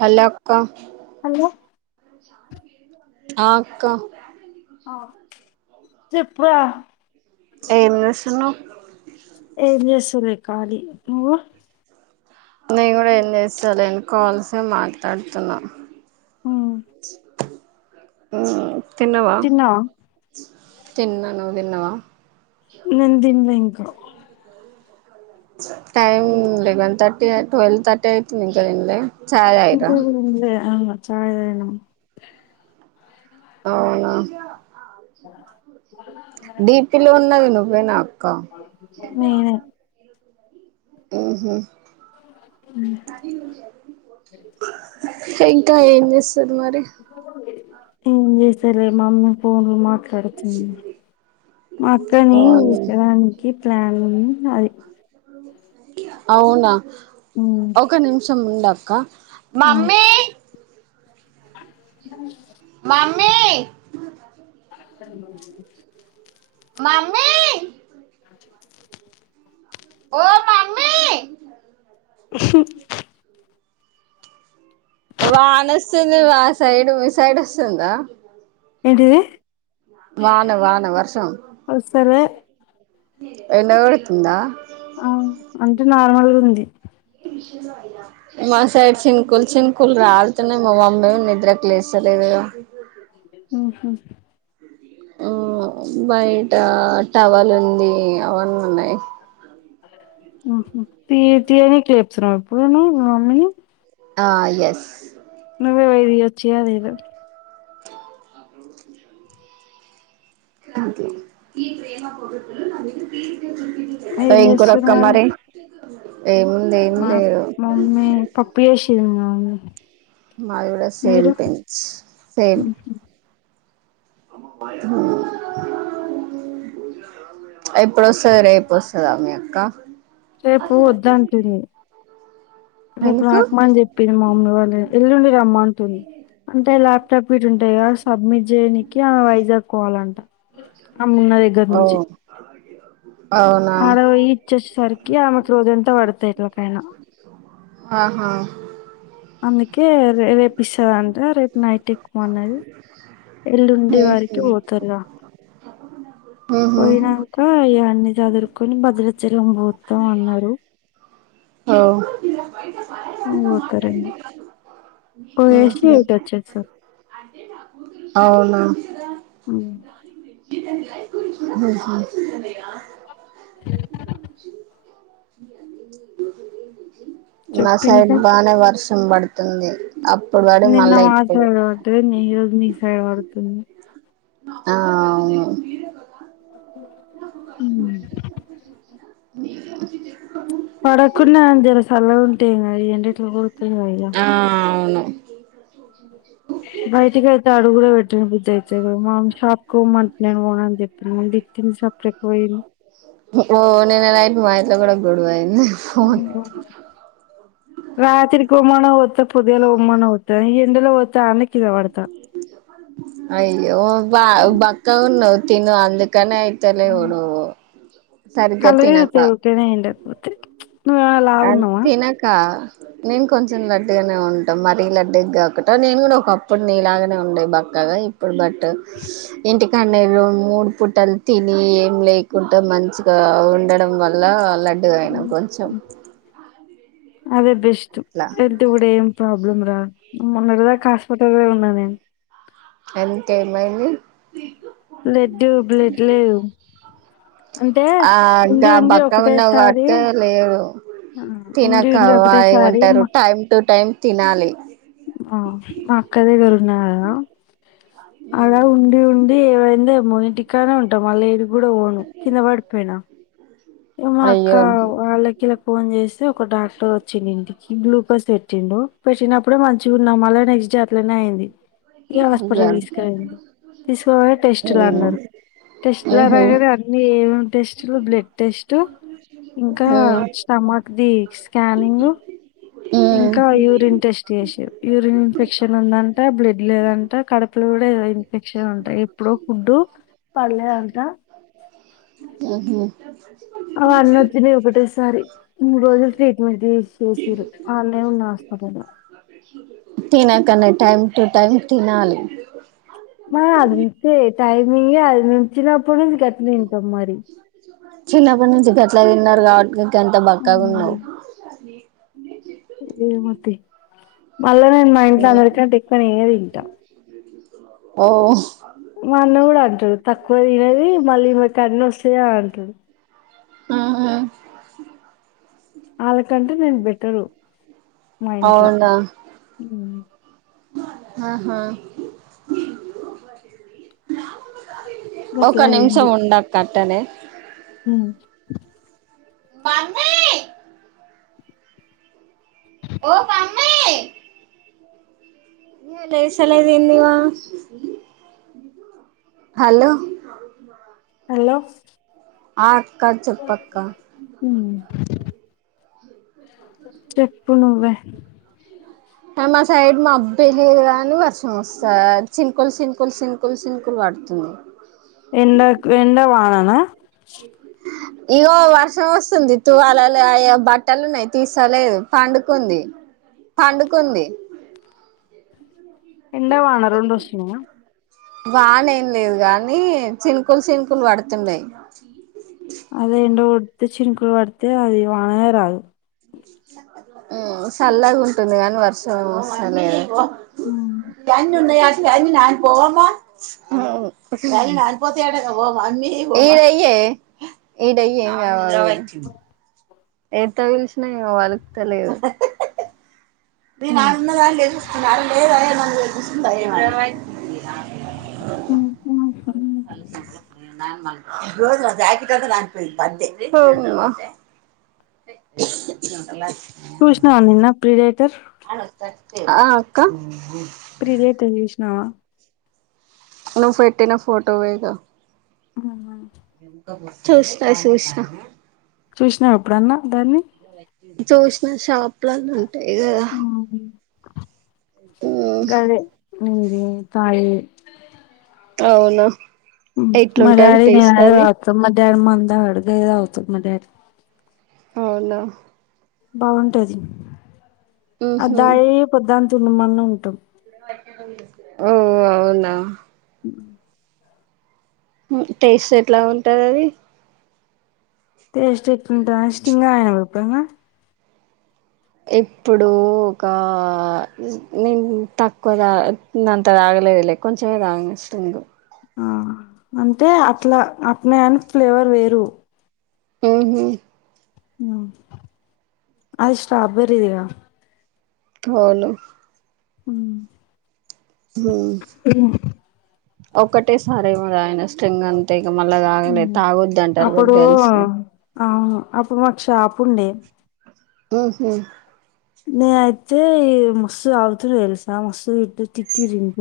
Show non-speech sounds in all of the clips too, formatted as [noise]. Hello అక్క hello ఆ అక్క చెప్పురా ఏం చేస్తున్నవ్ ఏం చేస్తుర్రే ఖాళీ నువ్వు నేను కూడా ఏం చేసలేను కాల్స్ ఏ మాట్లాడుతున్నా ఉమ్, ఉ తిన్నావా తిన్నా నువ్వు తిన్నావా నేను దినలే ఇంకా టైమ్ లెవెన్ అయి థర్టీ ట్వెల్వ్ థర్టీ అయితుంది ఇంకా తినలే చాయ్ తాగిర్రా ఇంకా తినలే ఆ చాయ్ తాగినాం అవునా [inaudible] డిపిలో ఉన్నది నువ్వే నా అక్క నేనే ఉహూ ఇంకా ఏం చేస్తురు మరి ఏం చేసేలే మమ్మీ ఫోన్లు మాట్లాడుతుంది మా అక్కని అవునా తీసకరానికి ప్లాన్ అది అవునా ఉమ్, ఒక నిమిషం ఉంక్క మమ్మీ బ మామ్ చ మమ్మీ ఓ మామ్మీ వాన వస్తుంది వా సైడ్ మీ సైడ్ వస్తుందా ఏంటిది వాన వాన వర్షం వస్తలే ఎండ కోడుతుందా ఆ, అంటే నార్మల్గా ఉంది మా సైడ్ చినుకులు చినుకులు రాలుతున్నాయి మా ముమ్మేమో నిద్రకు లేస్తాలేదుగా ఉహు, బయట టవల్ ఉంది అవన్నీ ఉన్నాయి తీ తీయనికి లేపుతున్నావ ఇప్పుడు మీ మమ్మీని ఆ ఎస్ నువ్వే పోయి తీయచ్చుగా అదేదో అే ఈ ప్రేమ పో ఏం ఎం కూరక్క చేస్తుర్రు మరి ఏముంది ఏం మా లేదు మమ్మీ పప్పు చేసింది మా మమ్మీ మాది కూడా సేమ్ మీరు పించ్ సేమ్ ఎప్పుడు వస్తది రేప్పు వస్తదా మీ అక్క రేపు వద్దంటింది రేపు ఎందుకు రాకు మని చెప్పింది మా మమ్మీ వాళ్ళ ఎల్లుండి రమ్మంటుంది అంటే ల్యాప్టాప్ ఇటు ఉంటాయి సబ్మిట్ చేయనికి ఆమె వైజాగ్కోవాలంట అమీ ఉన్న దగ్గర ఓ నుంచి అవునా ఆడ పోయి ఇచ్చచ్చ సరికి ఆమెకు రోజంత వాడతాయిట్లా ఆహా అందుకే రేరేప్ ఇస్తదంట రేప్ నైట్ ఎక్కుమన్నది ఉహు ఎల్లుండివారకి వోతారుగా ఉహు పోయినంక ఇయన్నీ చదురుకొని భద్రాచలం పోతం అన్నరు ఓ పోతరేమో పోయేసి ఉహు ఇటచ్చేస్తార్ అవునా ఉ ఉహు మా చెప్పు సైడ్ ఇంకా బానే వర్షం పడుతుంది అప్పుడు పడి నిన్న మళ్ళా మా ఇప్పుడు సైడ్ పడ్డది నీ ఈ రోజ్ మీ సైడ్ పడుతుంది ఆ అవును ఉమ్. [unintelligible] పడకున్నగాన్ జర చల్లగుంటే ఏంగాద్ ఈ ఎండెట్లా గొడుతుందిగా ఇగ ఆ అవును బయటికి అయితే అడుగు గూడ పెట్టనే బుద్దఅయితలేద్ మామ్ షాప్ కు పొమ్మంట్ నేను పోనని చెప్పిన పెట్టింది సప్రేక్ పోయింది ఓ నిన్ననైయిట్ మా ఇంట్ల కుడా గోడవైంది మనం రోబో [unintelligible] రాత్రికి పొమ్మన్న పోతా పొద్దుగాల పొమ్మన్న పోతా ఈ ఎండల పోతే అన్నేకిందపడ్తా అయ్యో బాగ్ బక్కగున్నవ్ తిను అందుక్ కానయితలేవ్ నువ్వు సరిగ్గా కల్లు తినక తిరుగుతాయి ఉకనే ఎండక్ పోతే నువ్వేమైనా అద్ లావున్నావా తినక నేను కొంచెం లడ్డుగనే ఉంట మరీ లడ్డుగ కాకుంట నేన్ కూడా ఒకప్పుడ్ నీ లాగనే ఉండే బక్కగ అదే ఇప్పుడు బట్ ఇంటికన్నె రోండ్ మూడు పుటల్ తిని ఏం లేకుంటా మన్ మంచిగా ఉండడం వల్ల లడ్డుగయినా కొంచెం అదే బెస్ట్ అట్లా హెల్త్ గూడా ఏం ప్రాబ్ ఏం రాద్ మొన్నటి దాకా హాస్పిటల్ ఉన్నా నేన్ ఎందుకు ఎమైంది బ్లడ్ బ్లడ్ లేదు అంటే ఆ అంటే ఉండి ఆ ఉండి బక్కగున్నావు ఒకటేసారి కాబట్టి లేవు ఆ ఉండి ఉండి తినకవాయ్ ఒకటేసారి ఉంటారు మా టైమ్ టు టైం తినాలి ఆ మా అక్క దగ్గరున్నగదా అడ ఉండి ఉండి ఏవై దేమో ఇంటికానే ఉంట మళ్ళ ఏడిక్ కూడా ఓను కింద పడిపోయినా ఏమో అక్క అయ్యో వాళ్ళకిల్లక్ ఫోన్ చేస్తే ఒక డాక్టర్ వచ్చిండు ఇంటికి గ్లూకోస్ పెట్టిండు పెట్టినప్పుడే మంచిగున్నా మళ్ళ నెక్స్ట్ జాట్లనే అయింది ఇగ అయ్యో హాస్పిటల్ తీసుకపోయింది. తీసుకోపోతే టెస్ట్ మ్మ్ లన్నారు టెస్ట్ మ్మ్ హ్మ్ ఆగనే అన్ని ఏమేం టెస్ట్లు బ్లడ్ టెస్ట్ ఇంకా స్టమక్ ది స్కానింగ్ మ్మ్ ఇంకా యూరిన్ టెస్ట్ చేసిర్రు యూరిన్ ఇన్ఫెక్షన్ ఉందంట బ్లడ్ లేదంట్ ఎప్పుడో ఫుడ్ పడలేదంట [unintelligible] [inaudible] ఉహు అవన్నచ్చినయి ఒకటేసారి మూడు రోజులు ట్రీట్మెంట్ చేస్ చేసిర్రు అన్నే ఉన్న హస్ అట్టనా తినకనే టైమ్ టూ టైం తినాలి మా అంతే టైమింగే అది మేం చినప్పుట్నుంచి ఆట్నే తింటాం మరి చిన్నప్పట్నుంచి గట్లా తిన్నారు కాబట్టే గంత బక్కగున్నావ్ ఏమో తి మళ్ళనేన్ మా ఇంట్ల అందరి కంటే ఎక్కువ నేనె తింట ఓ మా అన్న కూడా అంటడు తక్కువ తినది మళ్ళీ ఇమెకు ఆన్నస్తయి అన్ అంటడు ఉహ్ వాళ్ళకంటే నేను బెటరు మా ఇంట్ల అవునా ఆహా ఒక గట్లా నిమిషం ఉండక్క ఆట్టనే హ్ మమ్మీ ఓ మమ్మీ ఈమె లేస్తలేదు ఏందిగా హలో హలో ఆ అక్క చెప్పక్క ఉమ్ చెప్పు నువ్వే మా సైడ్ మాబ్బె లేదు గానీ వర్షం వస్త చిన్కుల్ చిన్కుల్ చిన్కుల్ ప పడుతూ ఎండాక్ ఎండా వాననా [inaudible] ఇగో వర్షం వస్తుంది తూవ్వాల అ బట్టలు ఉన్నాయి. తీస్తలేదు పండుకుంది పండుకుంది ఎండ వాన రెండొస్తున్నయా? వానేం లేదు కానీ చినుకులు చినుకులు పడుతున్నాయి అదే ఎండ కొడితే చినుకులు పడితే అది వాననేే రాదు మ్ చల్లగుంటుంది కానీ వర్షం వస్తలే ఉమ్. [unintelligible] ఉన్నయా [inaudible] [inaudible] కే ఈడ ఏం గావ ఎంత పిల్సిన ఈమె పలుకుత లేదు మీ నాన్న కా లేదు [unintelligible] [inaudible] న మజ జాకెట్ అంద నా బందే [inaudible] చుశినవా నిన్న ప్రీ రైటర్ ఆ అక్క నా నువ్ పెట్టిన ఫోటో వేగ అవున చూస్న చూస్నా చూస్నావ ఎప్పుడన్న దాన్ని? చూసిన షాప్లళ్ళ ఉంటాయి కదా ఉమ్ గదె ఉ దీతాయిి అవునా మరి అదే నేనది అక్క మధ్యాహ్నం మందు తాగడు టీ తాగుతాడు మా డాడీ అవునా బాగుంటది ఉహు అబ్బాయి పొద్దుని తున్నమన్నగ ఉంటాం ఓ అవునా ఉ ఉ టేస్ట్ ఎట్ల ఉంటది అది? టేస్ట్ ఎట్లుంటాదని స్టింగా ఆయన రూపాయనా ఎప్పుడు ఒక నేను తక్కువగ అంత తాగ గలేదులే కొంచమే తాగిన స్ట్రింగ్ ఆ అంటే అట్లా అట్నేకాని ఫ్లేవర్ వేరు ఊహు ఆ అది స్ట్రాబెర్రీదిగా అవును హు హు ఒక్కటే సారే ఏమోగా తాగిన స్ట్రింగ్ అంటే ఇగ మళ్ళా తాగాలే తాగొద్దంటారు గా అప్పుడు గర్ల్స్ ని అవును అప్పుడు మాక్ షాపు ఉండే ఊహు నే అయితే ఈ మస్తు తాగుతురు తెలుసా మస్తు తిట్టి తిట్టి రి ఇంక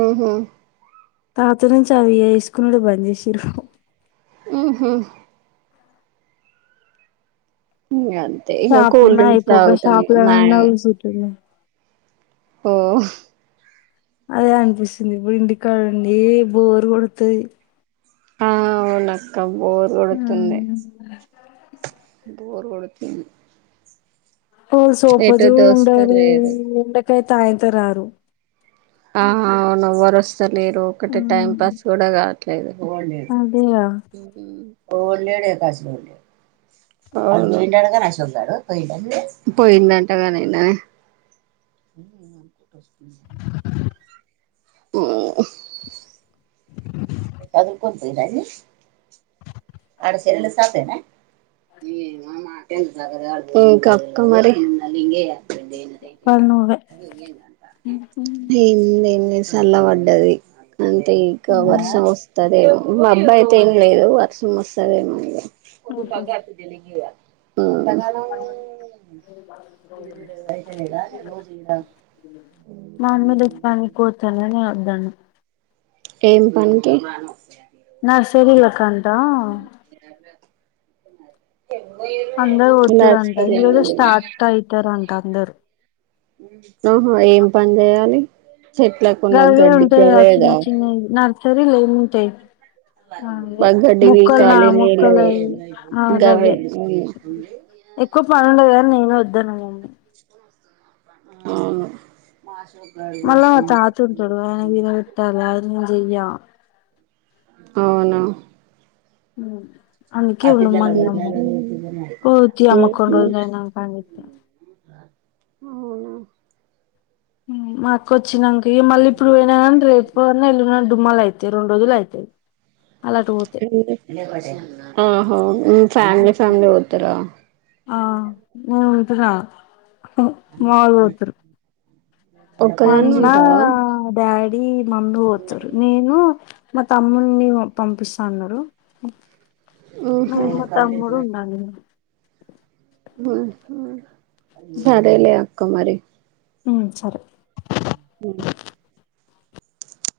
ఉహు తాత నుంచి అవి ఏసుకునుడు బంద్ చేసింరు ఊహు ఇగ అంతే ఇగ షాప్ కూల్ ఉన్నా డ్రింక్స్ అయిపోక తాగుతాం షాప్ మా లోనన్నా ఆ కూసుంటున్నా ఓ అదే అనిపిస్తుంది ఇప్పుడు ఇంటికాడ ఉండి ఏ బోర్ కొడతది ఆ అవునక్క బోర్ కొడుతుంది బోర్ కొడుతుంది ఓ సూపు ఎటు చూడవే దోస్తలేదు ఎండకి అయితే ఆ ఇంత రాదు ఆ అవును ఎవ్వరు వస్త లేరు ఒకటి టైం పాస్ కూడా కావట్లేదు ఎవడ్ లేడు అదేగా ఎవడ్ లేడే బస్సు పోయిండంట అంట గాని నిన్న అనుకుంటా వస్తుంది ఓ తగులుకొని పోయిరా ఆడు సెల్లులా షాప్ ఏనా ఇంకా అక్క మరి పని నువ్వే ఏముంది ఏం లేదు చల్ల పడ్డది అంటే ఇంకా వర్షం వస్తది ఏమో మబ్బు అయితే ఏం లేదు వర్ష్ వస్తదేమో ఇగ ఆ రోజు నన్మమీది పనికుతనే నే వద్దన్నా ఏం పన్ కి నర్సరీలు కంట అందరూ పోతురంట లక్షలే ఈరోజు స్టార్ట్ అయితారంట అందరూ ఓహో ఏం పన్ చేయాలి చెట్లకున్న గవ్వే గడ్డి ఉంటాయి గా చిన్న గవేగా చిన్నవి నర్సరీలో ఏముంటాయి ఆ అదే గడ్డి మొక్కల్ నా పీకాలి నీళ్ళు మొక్కల ఆ గవే గవ్వే అవును ఎక్కువ పనుండదని నేనే వద్దాను లెండి అవును మళ్ళా మా తాత ఉంటడు ఆయనకి తినబెట్టాలే అవన్నీ నే చెయ్య అవునా హు అందుకే ఉండమన్నము పోతి అమ్మ కొన్ని ఉహు రోజులైనా పనికి అవునా మా అక్క వచ్చినంకే మళ్ళీ ఇప్పుడు పోయిన కాన్ రేపు పోవాలా ఎల్లుండన్న డుమ్మాలు అయితయి రెండు రోజులు అయితయి మళ్ళ అటు పోతే ఓహో మీ ఫ్యామిలీసు అందరు పోతారా ఆ మీరుపోతారా ఆ మవోళ్ళు పోతరు మా ఒక్కదానివే అన్న ఉంటావా డాడీ మమ్మీ పోతరు నేను మా తమ్ముని పంపిస్తాన్నారు ఉహు నిను మా తమ్ముడు ఉండాలే సరేలే అక్క మరి ఉ సరే ఉ